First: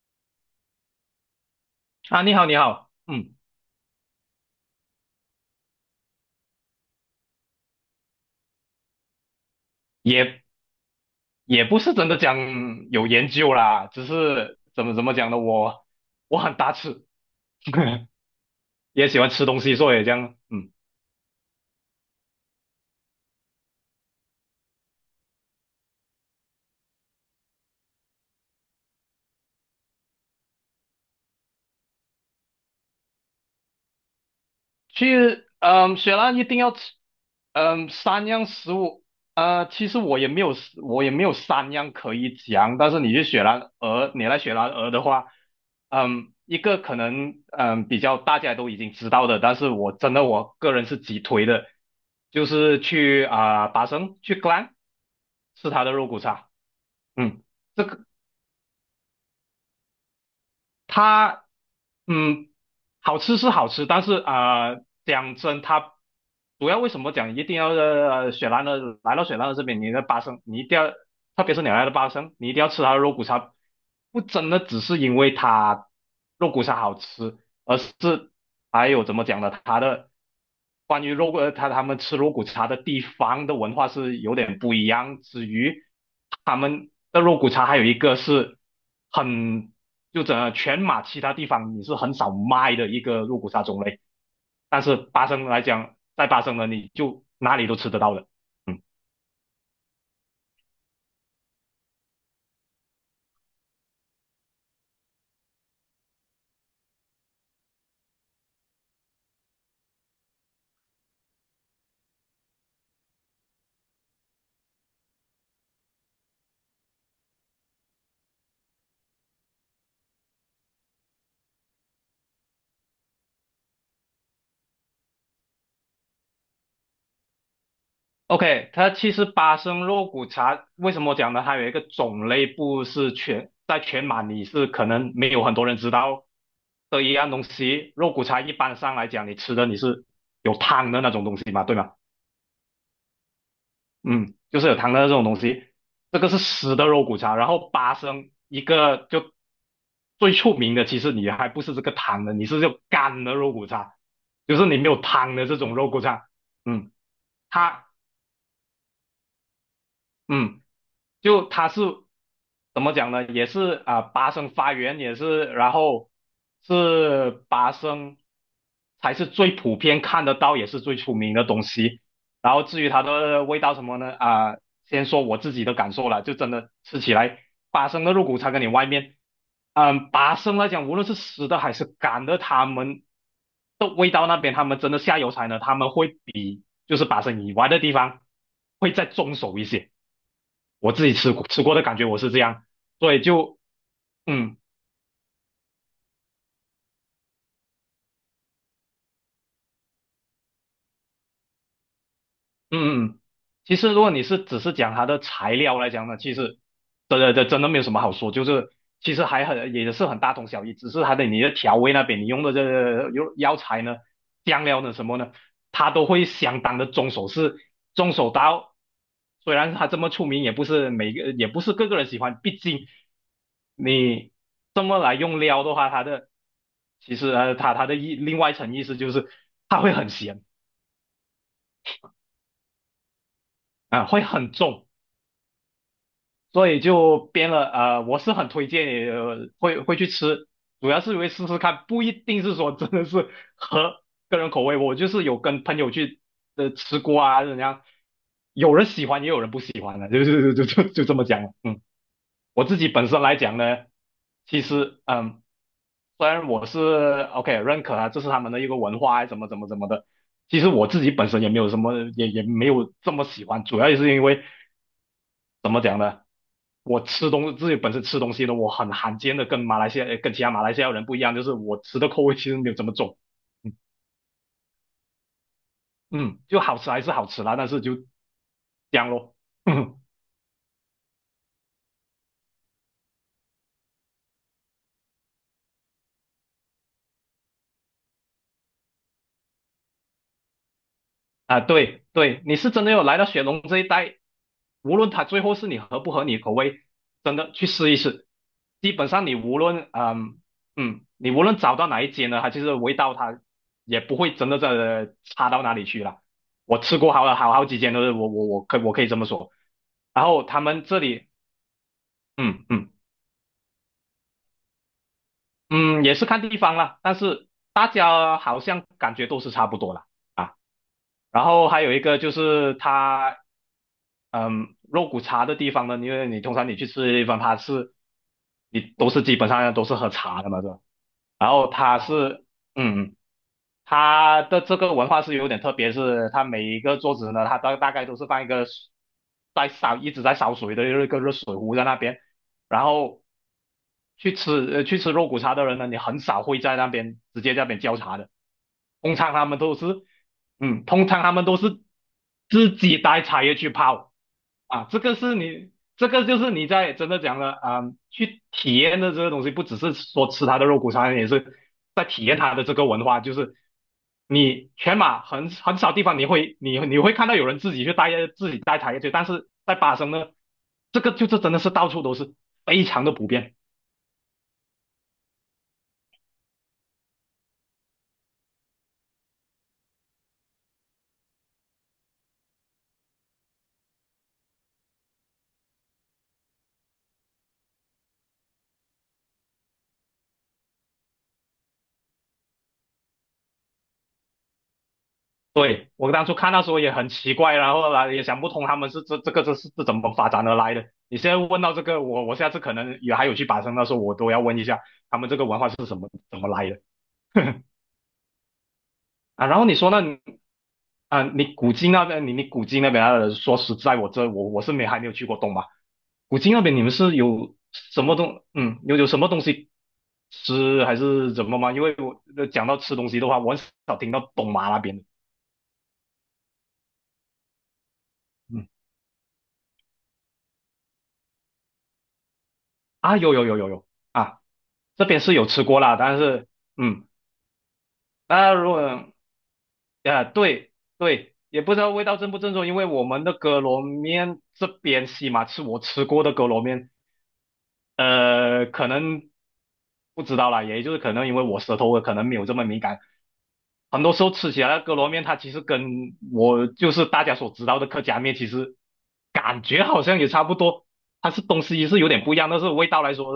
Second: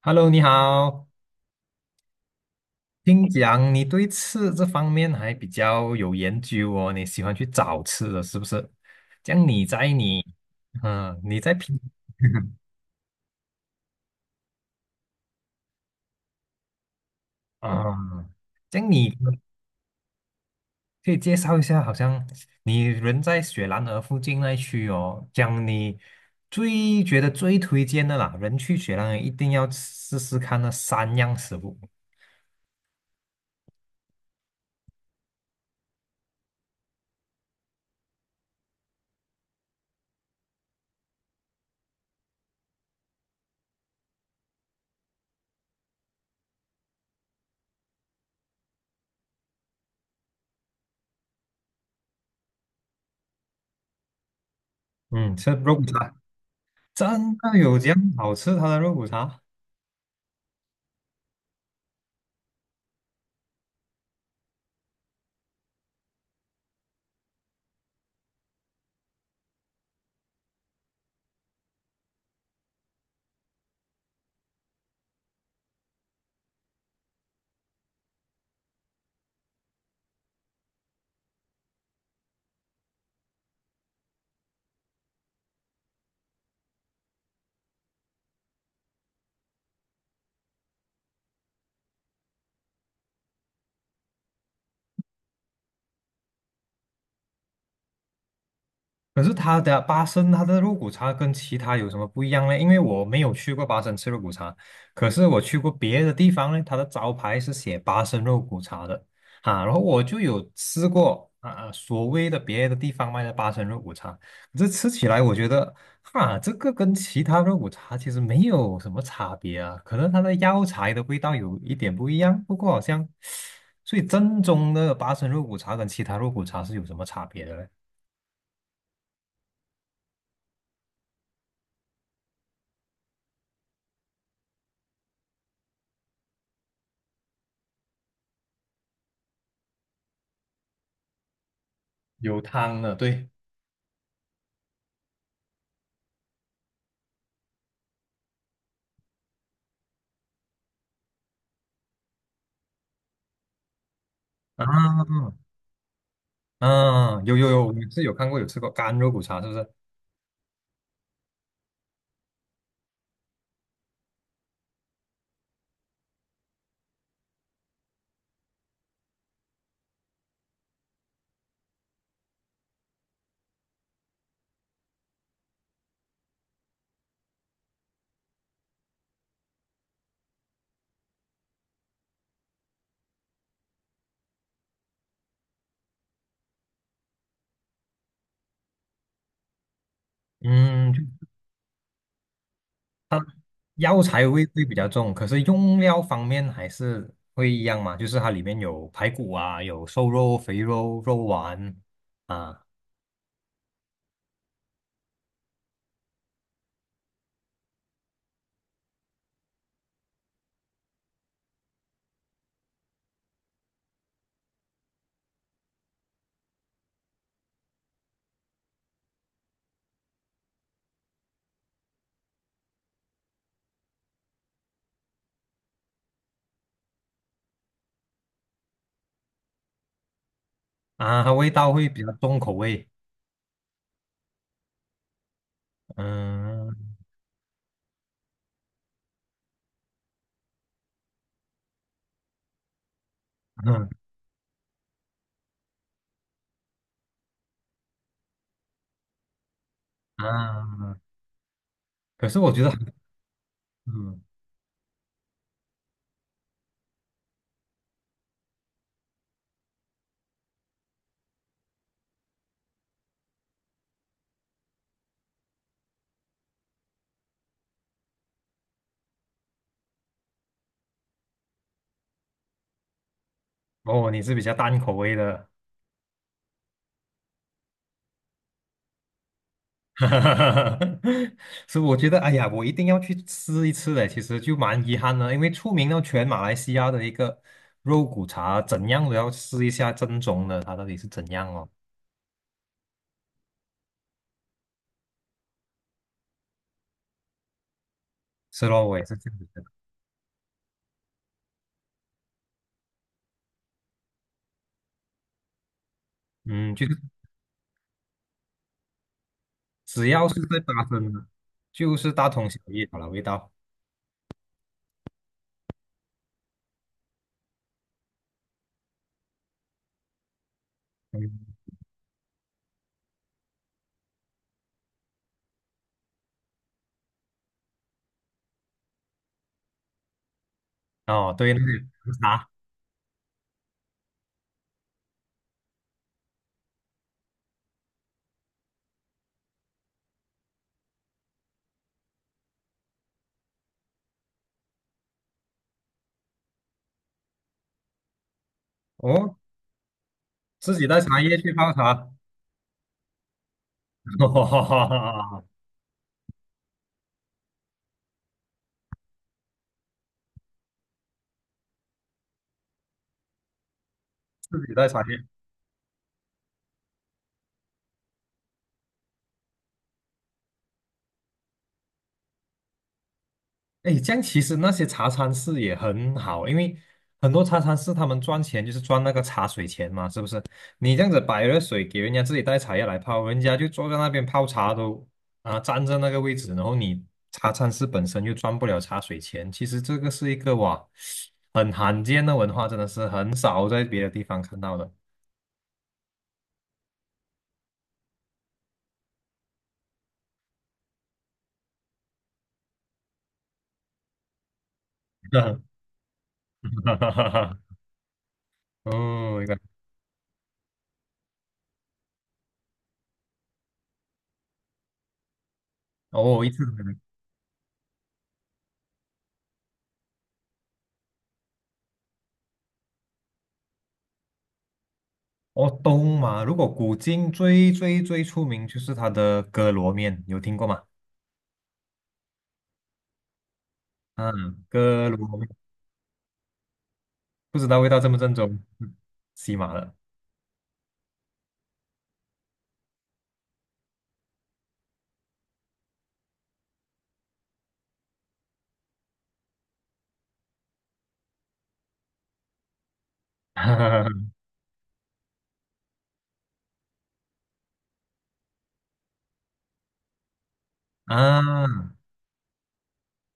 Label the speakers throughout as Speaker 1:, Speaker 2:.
Speaker 1: Hello，你好。
Speaker 2: 啊，你好，你好，
Speaker 1: 听讲你对吃这方面还比较有研究哦，你喜欢去找吃的，是不是？这样你在你，
Speaker 2: 也
Speaker 1: 嗯，你在
Speaker 2: 也
Speaker 1: 平，
Speaker 2: 不是真的讲 有研究啦，只是怎么讲呢，我很大吃，
Speaker 1: 啊、这样
Speaker 2: 也
Speaker 1: 你
Speaker 2: 喜欢吃东西，所以这样，嗯。
Speaker 1: 可以介绍一下，好像你人在雪兰莪附近那一区哦，这样你最觉得最推荐的啦，人去雪兰莪一定要试试看那三样食物。
Speaker 2: 去，雪兰一定要吃，三样食物，其实我也没有三样可以讲，但是你去雪兰莪，你来雪兰莪的话，一个可能，比较大家都已经知道的，但是我真的我个人是极推的，就是去啊、达生去 g l a n
Speaker 1: 嗯，吃
Speaker 2: 是吃
Speaker 1: 肉骨
Speaker 2: 它的肉
Speaker 1: 茶，
Speaker 2: 骨茶。
Speaker 1: 真
Speaker 2: 嗯，
Speaker 1: 的有
Speaker 2: 这
Speaker 1: 这样
Speaker 2: 个
Speaker 1: 好吃它的肉骨茶？
Speaker 2: 它嗯，好吃是好吃，但是啊、讲真，它主要为什么讲一定要呃雪兰的来到雪兰的这边，你的八生，你一定要，特别是你来到八生，你一定要吃它的肉骨茶，不真的只是因为它肉骨茶好吃，而是还有怎么讲呢？它的关于肉呃，他们吃肉骨茶的地方的文化是有点不一样。至于他们的肉骨茶，还有一个是很就整个全马其他地方你是很少卖的一个肉骨茶种类，但是巴生来讲，在巴生呢，你就哪里都吃得到的。嗯。
Speaker 1: 可是他的八生它的肉骨茶跟其他有什么不一样呢？因为我没有去过八生吃肉骨茶，可是我去过别的地方呢，它的招牌是写八生肉骨茶的啊。然后我就有吃过啊所谓的别的地方卖的八生肉骨茶，可是吃起来我觉得哈，这个跟其他肉骨茶其实没有什么差别啊，可能它的药材的味道有一点不一样，不过好像，所以正宗的八生肉骨茶跟其他肉骨茶是有什么差别的呢？
Speaker 2: OK，它其实巴生肉骨茶为什么我讲呢？它有一个种类不是全在全马你是可能没有很多人知道的一样东西。肉骨茶一般上来讲，你是有汤的那种东西嘛，对吗？
Speaker 1: 有汤的，对。
Speaker 2: 嗯，就是有汤的那种东西，这个是湿的肉骨茶。然后巴生一个就最出名的，其实你还不是这个汤的，你是就干的肉骨茶，就是你没
Speaker 1: 啊，
Speaker 2: 有汤的这种肉骨茶。嗯，
Speaker 1: 嗯，有有有，我
Speaker 2: 它
Speaker 1: 是有看过有吃过干肉骨茶，是不是？
Speaker 2: 嗯。就它是怎么讲呢？也是啊，八声发源也是，然后是八声才是最普遍看得到，也是最出名的东西。然后至于它的味道什么呢？啊，先说我自己的感受了，就真的吃起来，八生的肉骨茶跟你外面，八生来讲，无论是湿的还是干的，他们的味道那边，他们真的下油菜呢，他们会比就是八生以外的地方会再重手一些。
Speaker 1: 嗯，
Speaker 2: 我自己
Speaker 1: 就
Speaker 2: 吃过的感觉我是这样，所以就
Speaker 1: 药材味
Speaker 2: 嗯，
Speaker 1: 会比较重，可是用料方面还是会一样嘛，就是它里面有排骨啊，有瘦肉、肥肉、肉丸啊
Speaker 2: 嗯嗯，其实如果你是只是讲它的材料来讲呢，其实真的没有什么好说，就是其实还很也是很大同小异，只是你的调味那边你用的用药材呢、酱料呢什么呢，它都会相当的重手是重手到，虽然它这么出名，也不是个个人喜欢，毕竟你这么来用料的话，它的其实呃它它的意另外一层意思就是它会很咸
Speaker 1: 啊，它味道会比较重口味。
Speaker 2: 啊、会很重。所
Speaker 1: 嗯
Speaker 2: 以就编了，我是很推荐你，会去吃，主要是因为试试看，不一定是说真的是
Speaker 1: 嗯
Speaker 2: 合个人口味。我就是有跟朋友去吃过啊，怎样，有人喜欢也有人不喜欢的，就就就就
Speaker 1: 啊，
Speaker 2: 就这么讲了。嗯，
Speaker 1: 可是我觉
Speaker 2: 我
Speaker 1: 得，
Speaker 2: 自己本身来讲呢，
Speaker 1: 嗯，
Speaker 2: 其实虽然我是 OK 认可啊，这是他们的一个文化啊，怎么怎么的，其实我自己本身也没有什么，也没有这么喜欢，主要也是因为。我吃东自己本身吃东西的，我很罕见的跟其他马来西亚人不一样，就是我吃的口味其实没有这么重，嗯
Speaker 1: 哦，你是比较淡口味的。
Speaker 2: 嗯，就好吃还是好吃啦，但是就这样咯。
Speaker 1: 哈哈哈，所以我觉得，哎呀，我一定要去吃一次的。其实就蛮遗憾的，因为出名到全马来西亚的一个肉骨茶，怎样都要试一下正宗的，它到底是怎样
Speaker 2: 啊，
Speaker 1: 哦。
Speaker 2: 对对，你是真的有来到雪隆这一带，无论它最后是你合不合你口味，真的去试一试。
Speaker 1: 是咯，
Speaker 2: 基
Speaker 1: 我也
Speaker 2: 本
Speaker 1: 是
Speaker 2: 上
Speaker 1: 这
Speaker 2: 你
Speaker 1: 样子
Speaker 2: 无
Speaker 1: 的。
Speaker 2: 论找到哪一间呢，它其实味道它也不会真的在差到哪里去了，
Speaker 1: 嗯，
Speaker 2: 我
Speaker 1: 就是
Speaker 2: 吃过好好几间都是我可以这么说。
Speaker 1: 只
Speaker 2: 然
Speaker 1: 要是
Speaker 2: 后
Speaker 1: 在
Speaker 2: 他们
Speaker 1: 巴
Speaker 2: 这
Speaker 1: 生的，
Speaker 2: 里，
Speaker 1: 就是大同小
Speaker 2: 嗯
Speaker 1: 异
Speaker 2: 嗯
Speaker 1: 好了，味道。
Speaker 2: 嗯，也是看地方啦，但是大家好像感觉都是差不多啦啊。然
Speaker 1: 嗯，
Speaker 2: 后还有一个就是肉骨茶的地方呢，因为你通常你去吃的地方，你都是基本上都是喝茶的嘛，是吧？
Speaker 1: 哦，
Speaker 2: 然
Speaker 1: 对，那个
Speaker 2: 后它是，
Speaker 1: 茶，
Speaker 2: 嗯，它的这个文化是有点特别，是它每一个桌子呢，它大概都是放一个一直在烧水的一个热水壶在那边，然后去吃肉骨茶的人呢，你很少会在那边直接在那边浇茶的，通常
Speaker 1: 哦，
Speaker 2: 他们都是
Speaker 1: 自己带
Speaker 2: 通
Speaker 1: 茶
Speaker 2: 常他
Speaker 1: 叶
Speaker 2: 们
Speaker 1: 去
Speaker 2: 都
Speaker 1: 泡
Speaker 2: 是
Speaker 1: 茶。
Speaker 2: 自己带茶叶去泡。啊，这个是 你，这个就是你在真的讲了啊、去体验的这个东西，不只是说吃它的肉骨茶，也是在体验它的这个文化。就是
Speaker 1: 自
Speaker 2: 你
Speaker 1: 己带
Speaker 2: 全
Speaker 1: 茶
Speaker 2: 马
Speaker 1: 叶。
Speaker 2: 很少地方你会看到有人自己带茶叶去，但是在巴生呢，这个就是真的是到处都是，非常的普遍。
Speaker 1: 哎，这样其实那些茶餐室也很好，因为很多茶餐室他们赚钱就是赚那个茶水钱嘛，是不是？你这样子摆热水给人家自己带茶叶来泡，人家就坐在那边泡茶都啊占在那个位置，然后你茶餐室本身又赚不了茶水钱，其实这个是一个哇很罕见的文化，真的是很少在别的地方看到的。
Speaker 2: 对，我当初看到时候也很奇怪，然后来也想不通他们是这是怎么发展而来的。你现在问到这个，我下次可能也还有去巴生的时候，我都要问一下他们这个文化是什么怎么来的
Speaker 1: 哦，一
Speaker 2: 啊。
Speaker 1: 个，
Speaker 2: 然后你古晋那边啊，说实在，我这我我是没还没有去过东马。古
Speaker 1: 哦，一
Speaker 2: 晋那
Speaker 1: 次。都
Speaker 2: 边你们
Speaker 1: 没
Speaker 2: 是有什么东西吃还是怎么吗？因为我讲到吃东西的话，我很少听到东马那边的。
Speaker 1: 哦，东马，如果古今最最最出名
Speaker 2: 嗯
Speaker 1: 就是它的哥罗面，有听过吗？
Speaker 2: 啊有有有有有啊。
Speaker 1: 嗯，
Speaker 2: 这
Speaker 1: 哥
Speaker 2: 边是
Speaker 1: 罗
Speaker 2: 有
Speaker 1: 面，
Speaker 2: 吃过啦，但是嗯，
Speaker 1: 不知道味道正不正
Speaker 2: 那
Speaker 1: 宗，
Speaker 2: 如
Speaker 1: 嗯，
Speaker 2: 果
Speaker 1: 西马了。
Speaker 2: 呃对对，也不知道味道正不正宗，因为我们的哥罗面这边西马是我吃过的哥罗面，可能不知道啦，也就是可能因为我舌头可能没有这么敏感，很多时 候吃起来的哥罗面，它其实跟我就是大家所知道的客家面，其实感觉好像也差不多，东
Speaker 1: 啊，
Speaker 2: 西是有点不一样，但是味道来说，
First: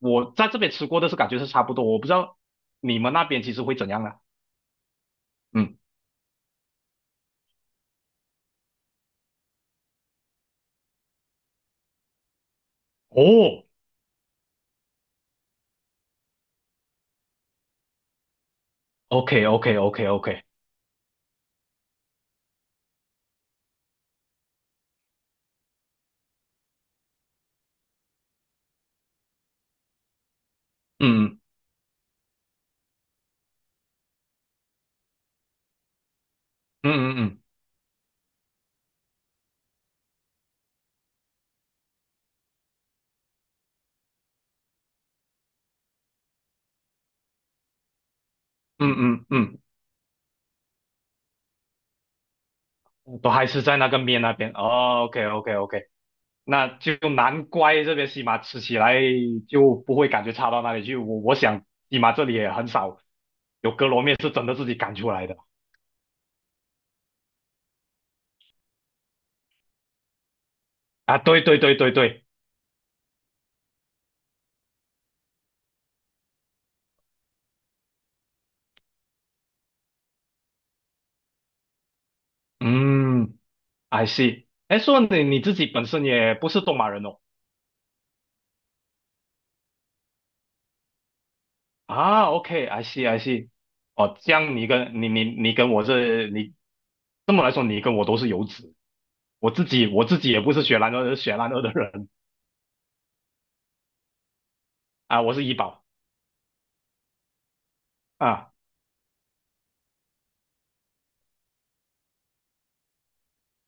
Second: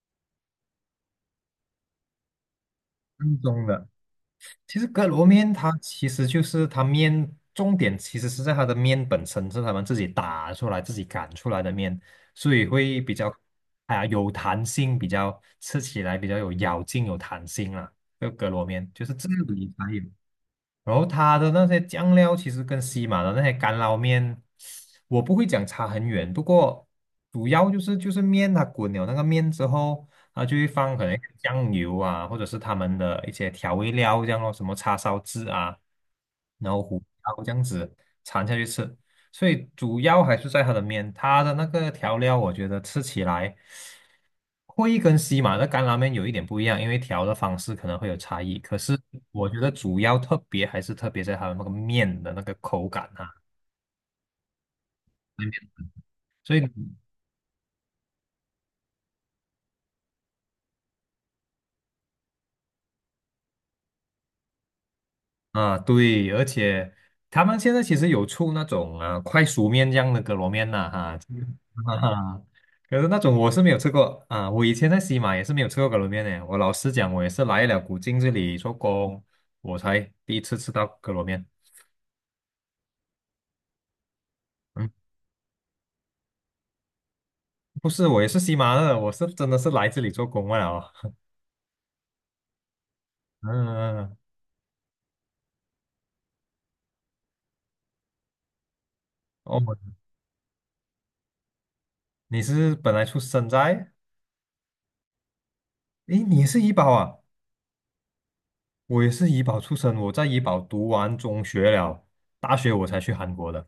Speaker 2: 我在这边吃过的是感觉是差不多，我不知道你们那
Speaker 1: 正
Speaker 2: 边其实
Speaker 1: 宗
Speaker 2: 会
Speaker 1: 的。
Speaker 2: 怎样啦。
Speaker 1: 其实哥罗面它
Speaker 2: 嗯，
Speaker 1: 其实就是它面，重点其实是在它的面本身是他们自己打出来、自己擀出来的面，所以会比较
Speaker 2: 哦
Speaker 1: 啊、有弹性，比较吃起来比较有咬劲、有弹性啦。这个哥罗面就是这
Speaker 2: ，OK OK
Speaker 1: 里才
Speaker 2: OK
Speaker 1: 有。
Speaker 2: OK，
Speaker 1: 然后它的那些酱料其实跟西马的那些干捞面，我不会讲差很远，不过主要就是面它滚了那个面之后，它就会放可能嗯
Speaker 2: 嗯
Speaker 1: 酱油啊，或者是他们的一些调味料这样咯，什么叉烧汁啊，然后
Speaker 2: 嗯
Speaker 1: 胡
Speaker 2: 嗯嗯
Speaker 1: 椒这样子掺下去吃，所以主要还是在它的面，它的那个调料我觉得吃起来。会跟西马的干拉面有一点不一样，因为调的方式可能会有差异。可
Speaker 2: 嗯
Speaker 1: 是
Speaker 2: 嗯
Speaker 1: 我
Speaker 2: 嗯
Speaker 1: 觉得主要特别还是特别在它的那个面的那个口感
Speaker 2: 嗯，
Speaker 1: 啊，
Speaker 2: 都还是在那个面那边。哦，OK
Speaker 1: 那
Speaker 2: OK
Speaker 1: 边。
Speaker 2: OK。
Speaker 1: 所以
Speaker 2: 那就难怪这边西马吃起来就不会感觉差到哪里去。我想西马这里也很少有哥罗面是真的自己擀出来的
Speaker 1: 啊，对，而且他们现在其实有出那种啊快熟面这样的格罗面呐、哈、
Speaker 2: 啊。对对对对 对，
Speaker 1: 哈，可是那种我是没有吃过啊，我以前在西马也是没有吃过格罗面的。我老实讲，我也是来了古晋这里做工，我才第一次吃到格罗面。
Speaker 2: 嗯，I see。哎，
Speaker 1: 嗯，
Speaker 2: 说你自己本身也不是东马人哦。
Speaker 1: 不是，我也是西马的，我是真的是来这里做工罢了哦。
Speaker 2: 啊，OK，I see，I see。
Speaker 1: 嗯，
Speaker 2: 哦，这样你跟我这么来说，你跟我都是游子。我自
Speaker 1: 哦，
Speaker 2: 己我自己也不是雪兰莪的人
Speaker 1: 你是本来出生在，
Speaker 2: 啊，我是怡保
Speaker 1: 诶，你也是怡保啊？
Speaker 2: 啊。
Speaker 1: 我也是怡保出生，我在怡保读完中学了，大学我才去韩国的。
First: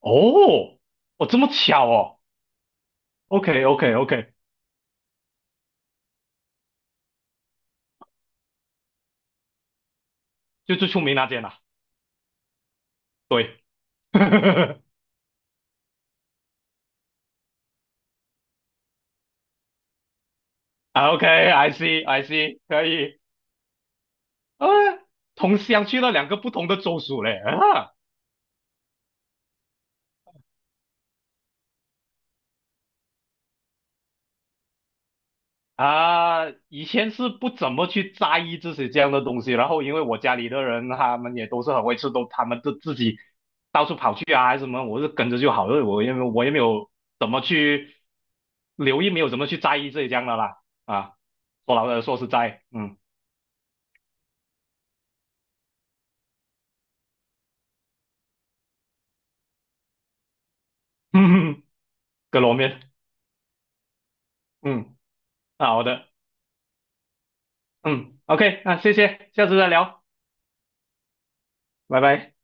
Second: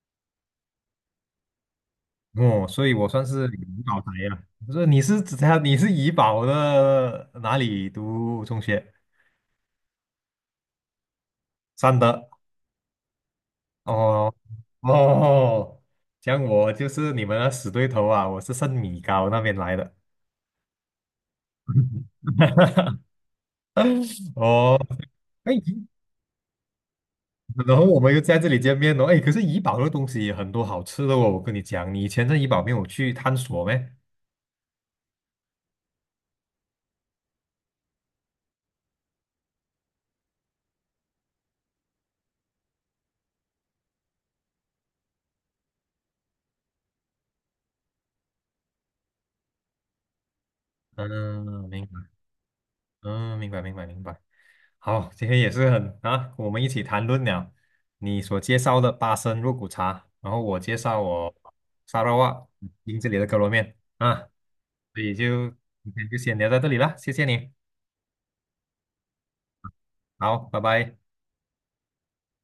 Speaker 2: 哦，哦，这么巧哦。
Speaker 1: 哦，所以我算是
Speaker 2: OK
Speaker 1: 怡
Speaker 2: OK
Speaker 1: 保宅
Speaker 2: OK，
Speaker 1: 呀。不是，你是指他你是怡保的哪里读中学？
Speaker 2: 就最出名那间啦、
Speaker 1: 三德。
Speaker 2: 对，
Speaker 1: 哦 哦，像我就是你们的死对头啊，我是圣米高那边来的。
Speaker 2: 啊 OK，I see I see，可 以。啊，
Speaker 1: 哦，哎，
Speaker 2: 同乡去了两个不同的州属嘞。
Speaker 1: 然后
Speaker 2: 啊
Speaker 1: 我们又在这里见面了，哎，可是怡保的东西也很多好吃的哦，我跟你讲，你以前在怡保没有去探索咩？
Speaker 2: 啊，以前是不怎么去在意这些这样的东西，然后因为我家里的人他们也都是很会吃，他们都自己到处跑去啊还是什么，我是跟着就好了，我也没有怎么去留意，没有怎么去在意这些这样的啦。啊，
Speaker 1: 嗯，
Speaker 2: 说
Speaker 1: 明
Speaker 2: 老实
Speaker 1: 白，
Speaker 2: 说实在，嗯，
Speaker 1: 嗯，明白，明白，明白。好，今天也是很啊，我们一起谈论了你所介绍的巴生肉骨茶，然后我介绍 我
Speaker 2: 嗯，嗯，
Speaker 1: 沙拉
Speaker 2: 哥
Speaker 1: 哇
Speaker 2: 罗面，
Speaker 1: 英这里的可乐面啊，
Speaker 2: 嗯，
Speaker 1: 所以就
Speaker 2: 啊好
Speaker 1: 今
Speaker 2: 的。
Speaker 1: 天就先聊到这里啦，谢谢你，
Speaker 2: 嗯，OK，那谢谢，下次再聊，
Speaker 1: 好，拜拜。
Speaker 2: 拜拜。